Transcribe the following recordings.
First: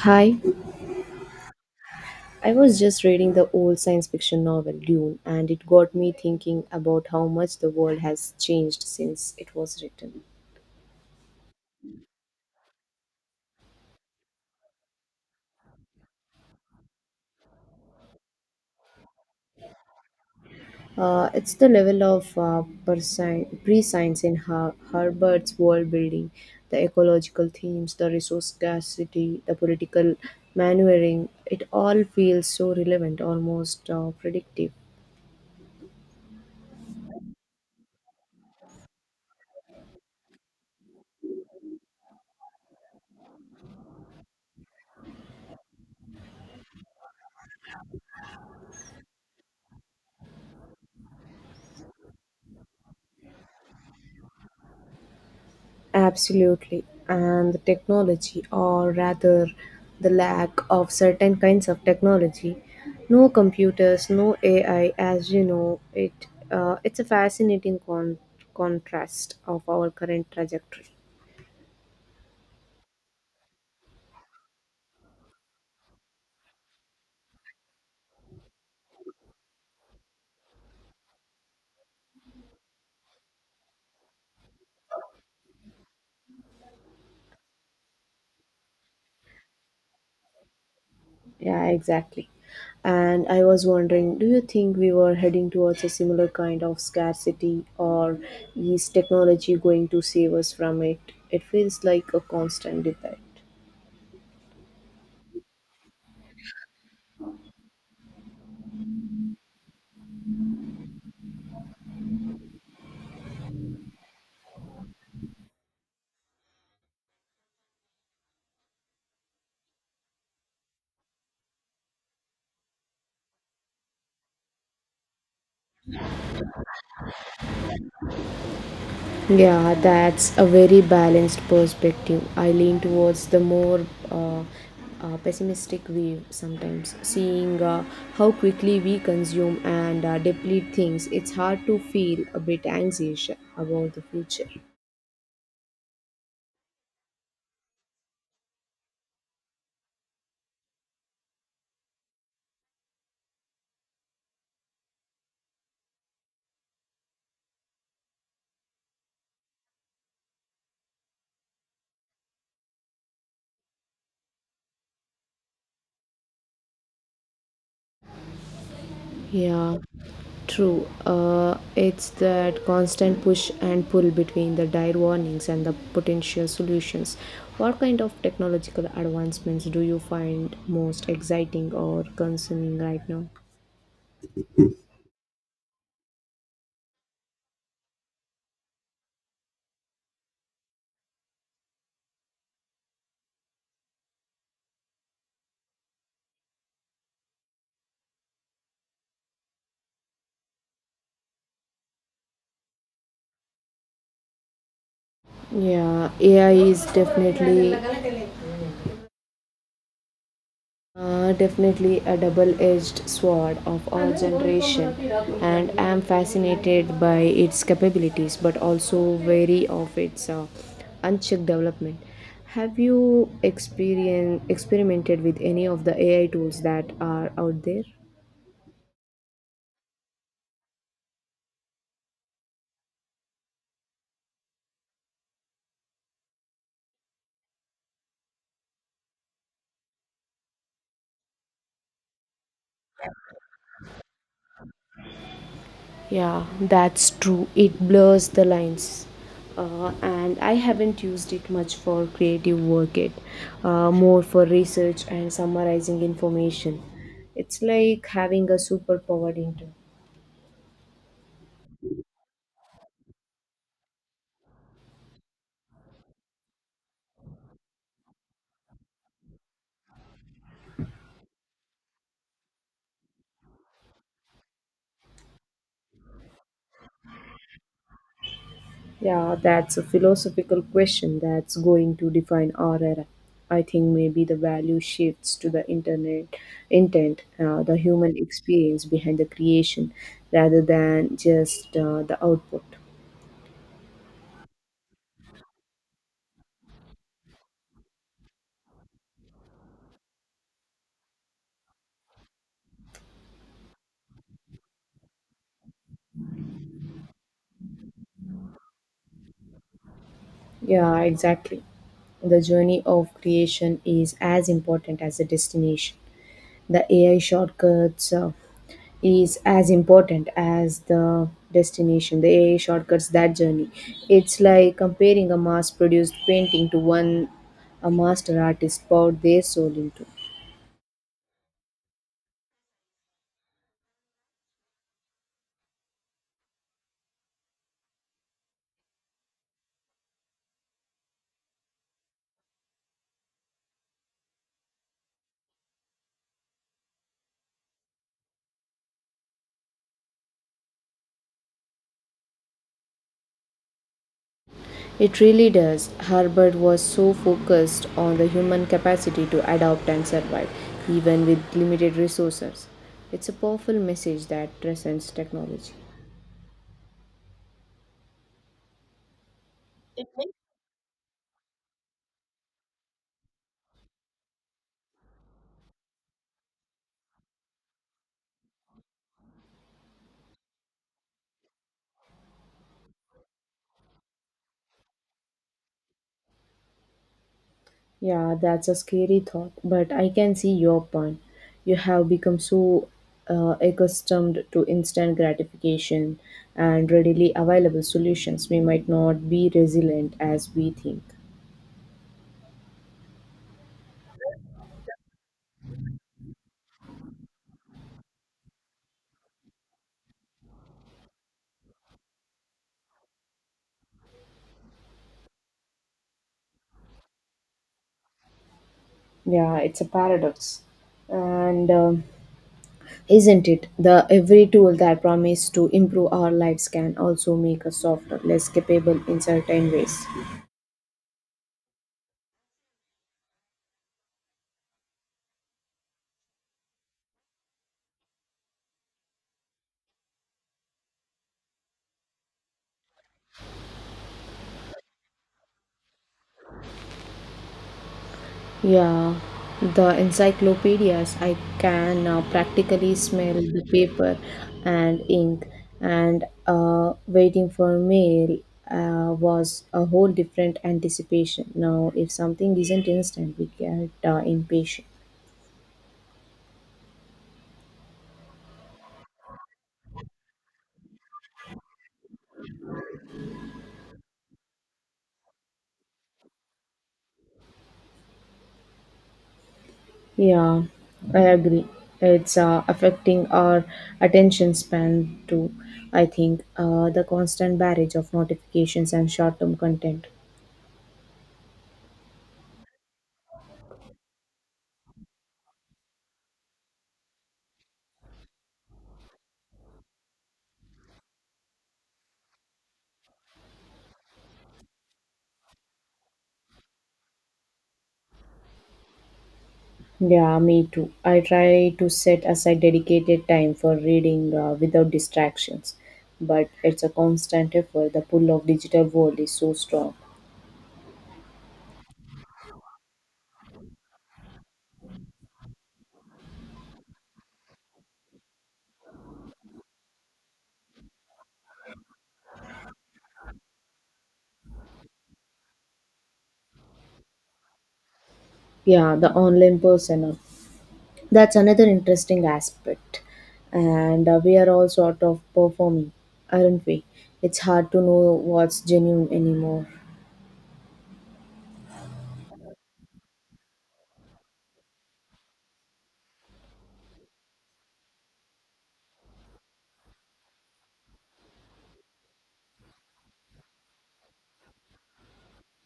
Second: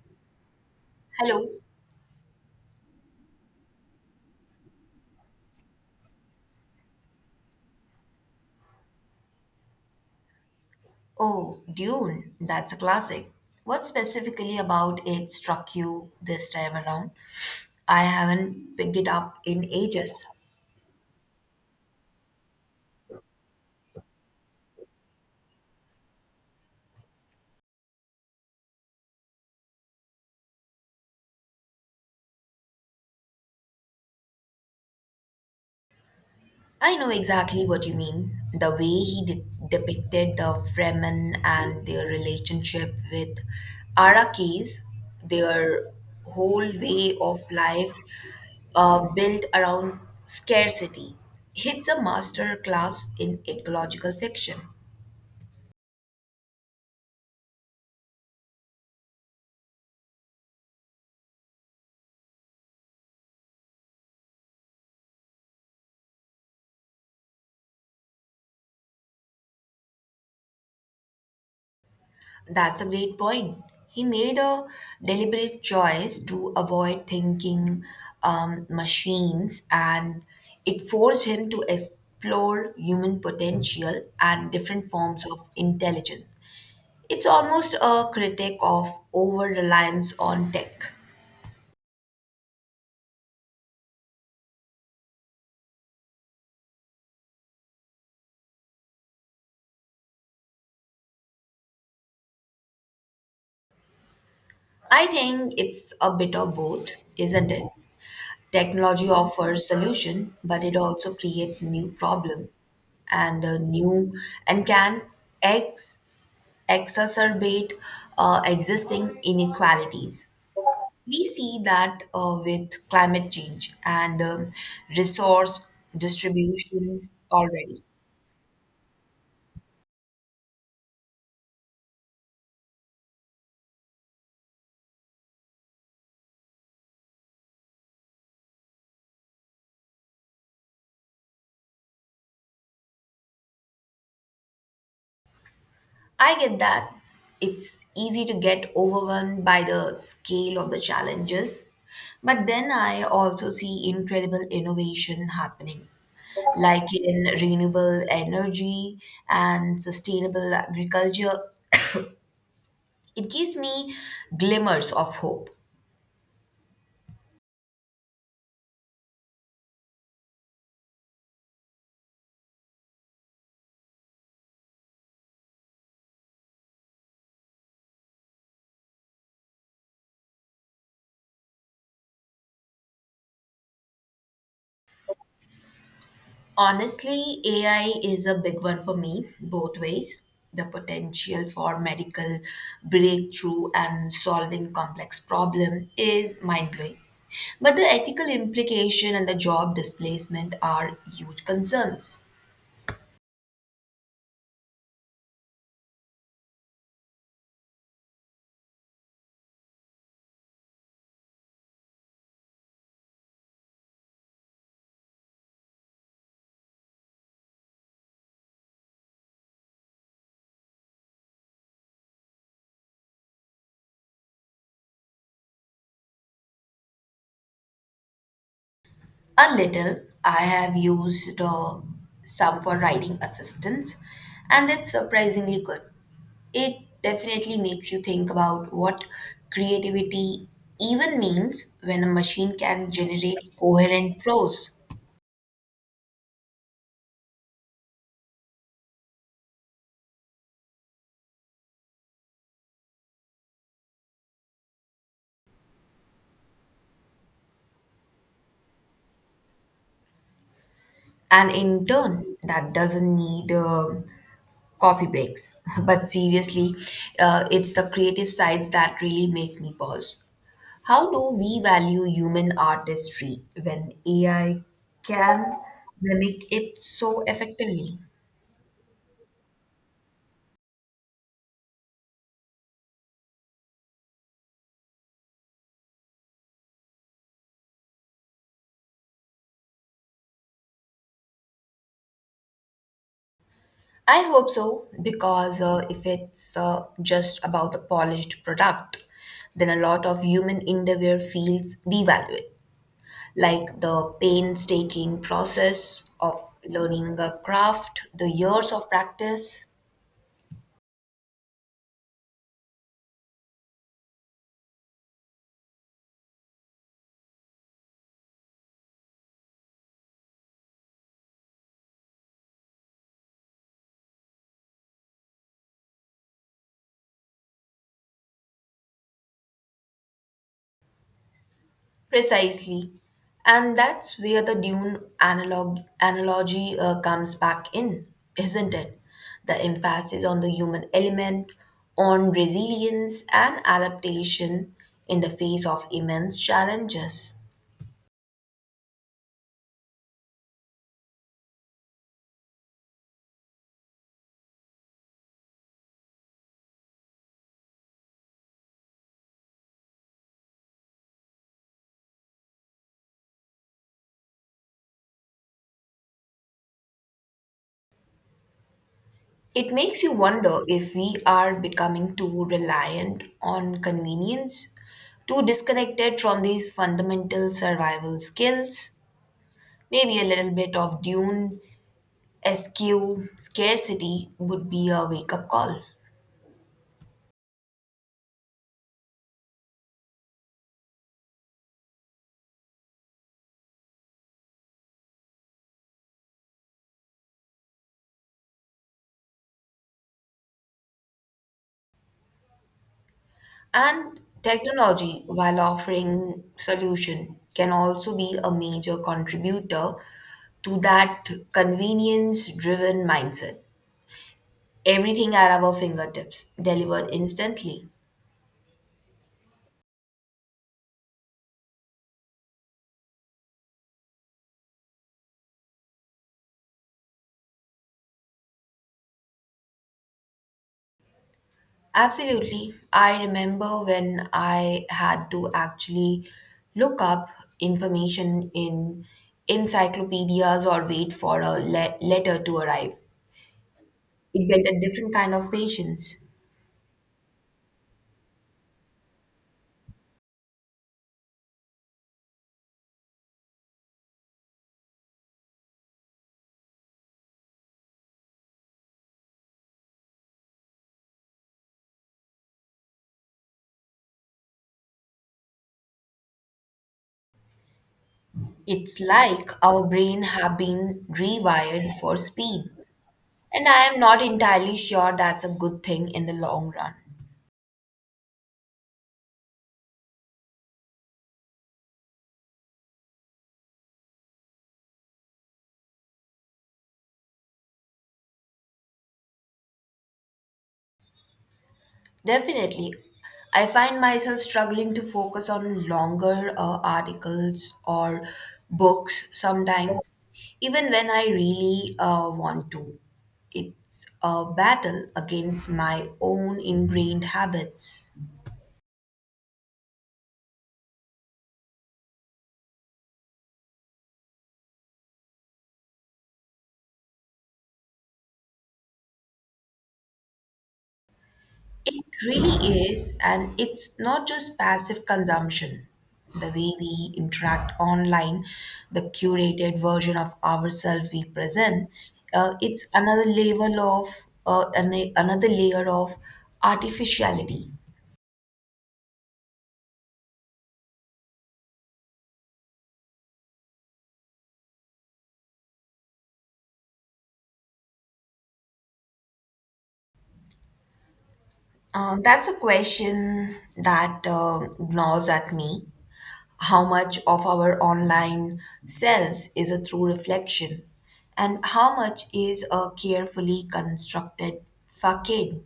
Hi, Hello. I was just reading the old science fiction novel Dune, and it got me thinking about how much the world has changed since it was written. Oh, Dune, that's a classic. What specifically about it struck you this time around? I haven't picked it up in ages. It's the level of pre-science in Herbert's world building, the ecological themes, the resource scarcity, the political maneuvering. It all feels so relevant, almost predictive. I know exactly what you mean. The way depicted the Fremen and their relationship with Arakis, their whole way of life built around scarcity. It's a master class in ecological fiction. Absolutely, and the technology, or rather the lack of certain kinds of technology, no computers, no AI, it's a fascinating contrast of our current trajectory. That's a great point. He made a deliberate choice to avoid thinking machines, and it forced him to explore human potential and different forms of intelligence. It's almost a critique of over reliance on tech. Yeah, exactly. And I was wondering, do you think we were heading towards a similar kind of scarcity, or is technology going to save us from it? It feels like a constant debate. I think it's a bit of both, isn't it? Technology offers solution, but it also creates new problem and new and can ex- exacerbate existing inequalities. We see that with climate change and resource distribution already. Yeah, that's a very balanced perspective. I lean towards the more uh, pessimistic view sometimes, seeing how quickly we consume and deplete things. It's hard to feel a bit anxious about the future. I get that it's easy to get overwhelmed by the scale of the challenges, but then I also see incredible innovation happening, like in renewable energy and sustainable agriculture. It gives me glimmers of hope. Yeah, true. It's that constant push and pull between the dire warnings and the potential solutions. What kind of technological advancements do you find most exciting or concerning right now? Honestly, AI is a big one for me, both ways. The potential for medical breakthrough and solving complex problem is mind-blowing. But the ethical implication and the job displacement are huge concerns. Yeah, AI is definitely a double-edged sword of our generation, and I'm fascinated by its capabilities, but also wary of its unchecked development. Have you experien experimented with any of the AI tools that are out there? A little. I have used some for writing assistance, and it's surprisingly good. It definitely makes you think about what creativity even means when a machine can generate coherent prose. Yeah, that's true. It blurs the lines. And I haven't used it much for creative work yet, more for research and summarizing information. It's like having a superpower into. And in turn, that doesn't need coffee breaks. But seriously, it's the creative sides that really make me pause. How do we value human artistry when AI can mimic it so effectively? Yeah, that's a philosophical question that's going to define our era. I think maybe the value shifts to the internet intent, the human experience behind the creation, rather than just the output. I hope so, because if it's just about a polished product, then a lot of human endeavor feels devalued, like the painstaking process of learning a craft, the years of practice. Yeah, exactly. The journey of creation is as important as the destination. The AI shortcuts is as important as the destination. The AI shortcuts that journey. It's like comparing a mass produced painting to one a master artist poured their soul into. Precisely. And that's where the Dune analogy comes back in, isn't it? The emphasis on the human element, on resilience and adaptation in the face of immense challenges. It really does. Herbert was so focused on the human capacity to adapt and survive, even with limited resources. It's a powerful message that transcends technology. It makes you wonder if we are becoming too reliant on convenience, too disconnected from these fundamental survival skills. Maybe a little bit of Dune Eschew scarcity would be a wake up call. Yeah, that's a scary thought, but I can see your point. You have become so accustomed to instant gratification and readily available solutions, we might not be resilient as we think. And technology, while offering solution, can also be a major contributor to that convenience driven mindset. Everything at our fingertips, delivered instantly. Yeah, it's a paradox. And Isn't it? The every tool that promises to improve our lives can also make us softer, less capable in certain ways. Absolutely. I remember when I had to actually look up information in encyclopedias or wait for a letter to arrive. It built a different kind of patience. Yeah, the encyclopedias, I can now practically smell the paper and ink, and waiting for mail was a whole different anticipation. Now, if something isn't instant, we get impatient. It's like our brain have been rewired for speed. And I am not entirely sure that's a good thing in the long run. Yeah, I agree. It's affecting our attention span too. I think the constant barrage of notifications and short term content. Definitely, I find myself struggling to focus on longer articles or books sometimes, even when I really want to. It's a battle against my own ingrained habits. Yeah, me too. I try to set aside dedicated time for reading without distractions, but it's a constant effort. The pull of digital world is so strong. It really is, and it's not just passive consumption. The way we interact online, the curated version of ourselves we present, it's another level of another layer of artificiality. Yeah, the online persona. That's another interesting aspect. And We are all sort of performing, aren't we? It's hard to know what's genuine anymore. That's a question that gnaws at me. How much of our online selves is a true reflection, and how much is a carefully constructed facade?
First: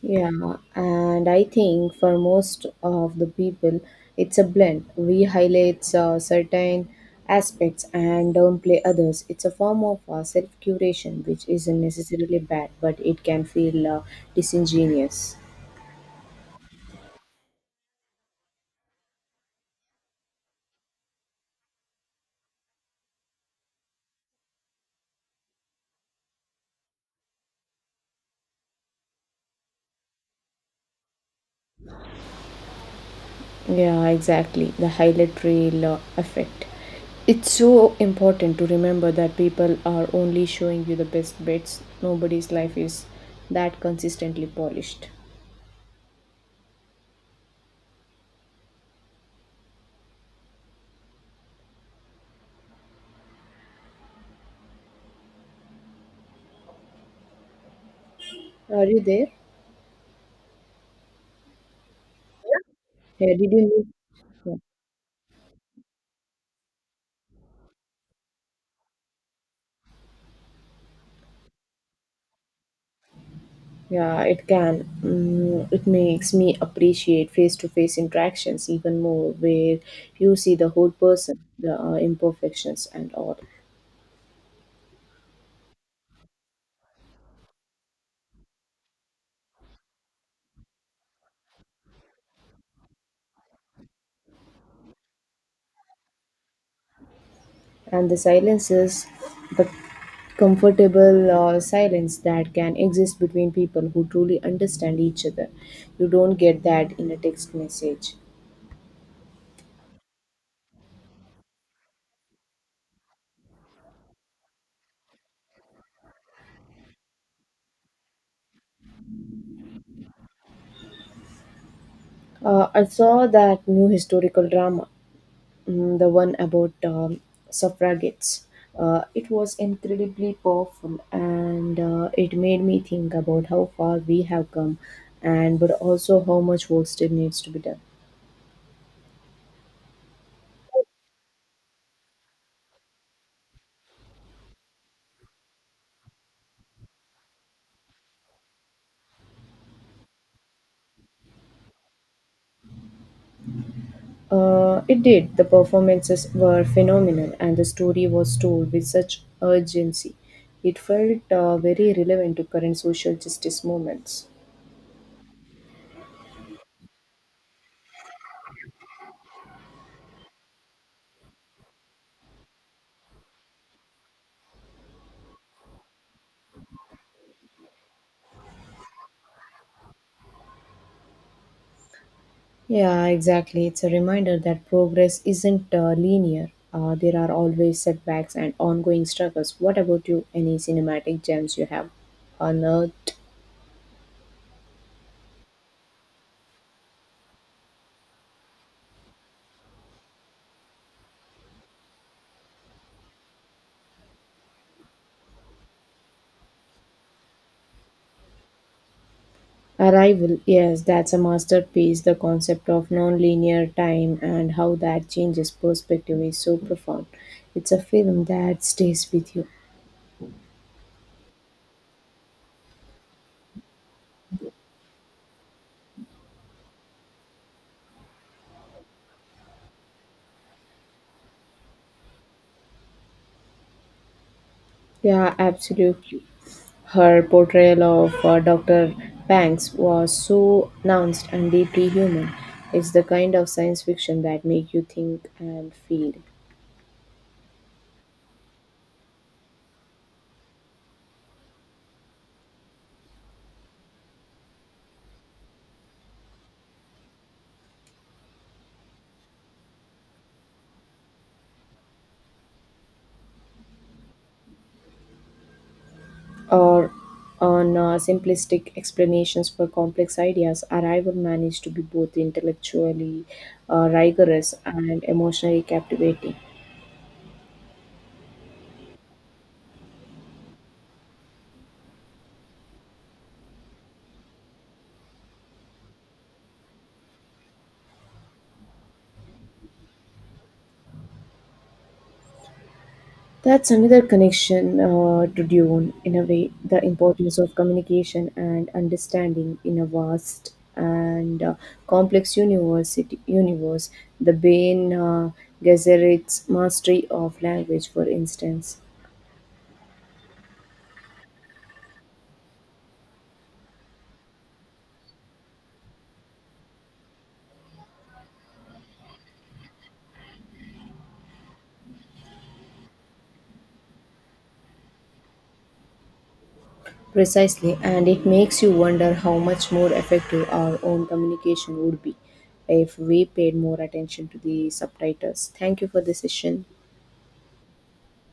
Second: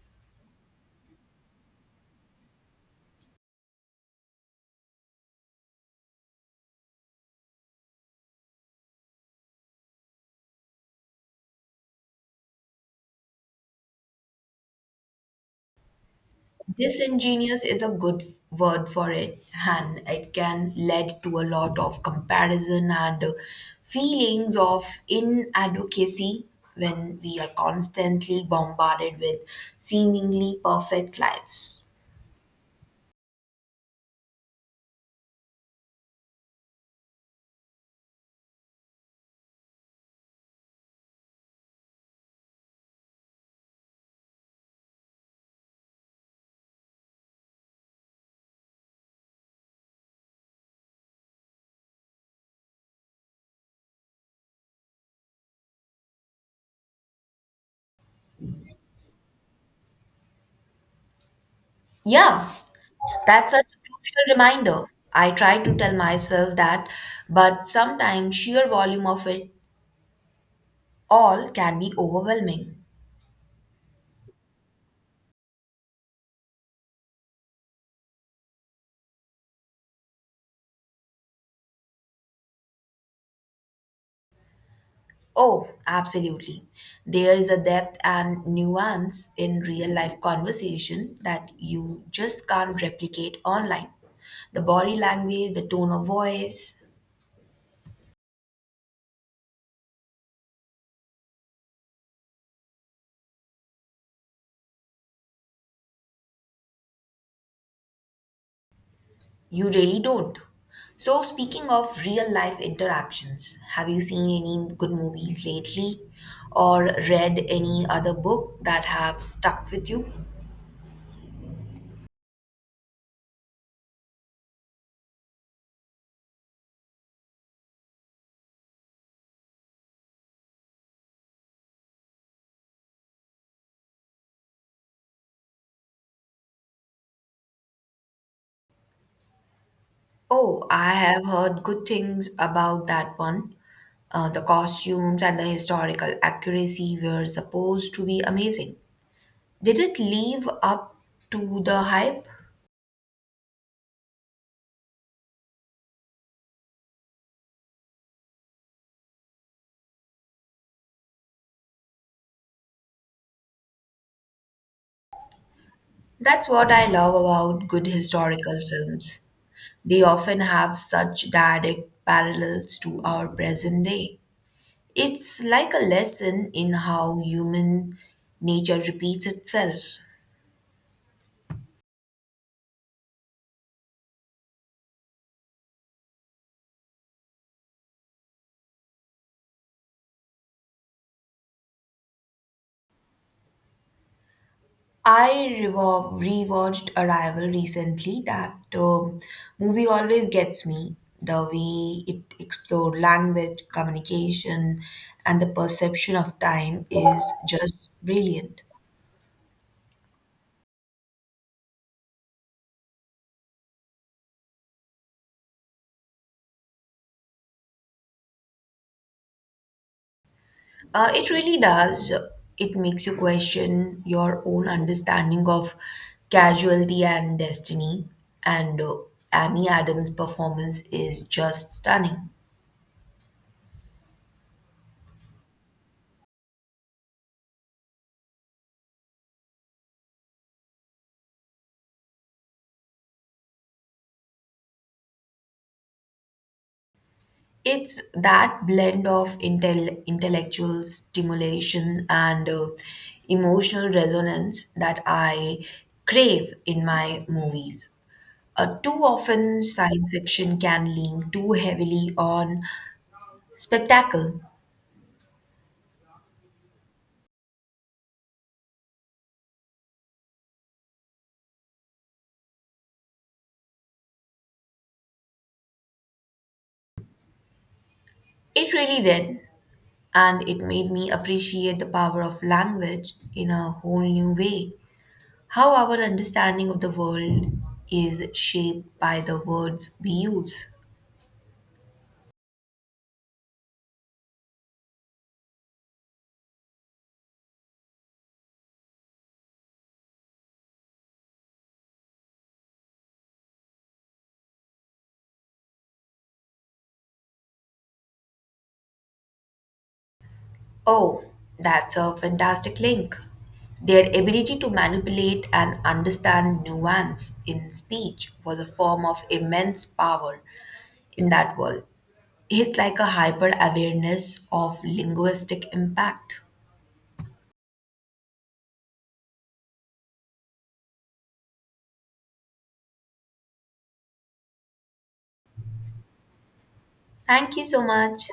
Yeah, and I think for most of the people, it's a blend. We highlight certain aspects and downplay others. It's a form of self curation, which isn't necessarily bad, but it can feel disingenuous. Disingenuous is a good word for it, and it can lead to a lot of comparison and feelings of inadequacy when we are constantly bombarded with seemingly perfect lives. Yeah, exactly. The highlight reel effect. It's so important to remember that people are only showing you the best bits. Nobody's life is that consistently polished. Are you there? Yeah, Yeah, did you that's such a need? crucial Yeah, reminder. I try to tell myself that, but sometimes sheer volume of it all can be overwhelming. yeah, it can. Mm, it makes me appreciate face to face interactions even more, where you see the whole person, the imperfections, and all. Oh, absolutely. There is a depth and nuance in real life conversation that you just can't replicate online. The body language, the tone of voice. And the silence is the comfortable silence that can exist between people who truly understand each other. You don't get that in a text message. You really don't. So, speaking of real life interactions, have you seen any good movies lately or read any other book that have stuck with you? I saw that new historical drama, the one about suffragettes. It was incredibly powerful, and it made me think about how far we have come, and but also how much work still needs to be done. Oh, I have heard good things about that one. The costumes and the historical accuracy were supposed to be amazing. Did it live up to the hype? It did. The performances were phenomenal, and the story was told with such urgency. It felt very relevant to current social justice movements. That's what I love about good historical films. They often have such direct parallels to our present day. It's like a lesson in how human nature repeats itself. Yeah, exactly. It's a reminder that progress isn't linear. There are always setbacks and ongoing struggles. What about you? Any cinematic gems you have unearthed? I rewatched Arrival recently. That movie always gets me. The way it explored language, communication, and the perception of time is just brilliant. Arrival, yes, that's a masterpiece. The concept of nonlinear time and how that changes perspective is so profound. It's a film that stays with you. It really does. It makes you question your own understanding of casualty and destiny. And Amy Adams' performance is just stunning. Yeah, absolutely. Her portrayal of Dr. Banks was so nuanced and deeply human. It's the kind of science fiction that make you think and feel. It's that blend of intellectual stimulation and emotional resonance that I crave in my movies. Too often, science fiction can lean too heavily on spectacle. Or on simplistic explanations for complex ideas, Arrival managed to be both intellectually rigorous and emotionally captivating. It really did. And it made me appreciate the power of language in a whole new way. How our understanding of the world is shaped by the words we use. That's another connection to Dune, in a way, the importance of communication and understanding in a vast and complex universe. The Bain Gesserit's mastery of language, for instance. Oh, that's a fantastic link. Their ability to manipulate and understand nuance in speech was a form of immense power in that world. It's like a hyper awareness of linguistic impact. Precisely, and it makes you wonder how much more effective our own communication would be if we paid more attention to the subtitles. Thank you for the session. Thank you so much.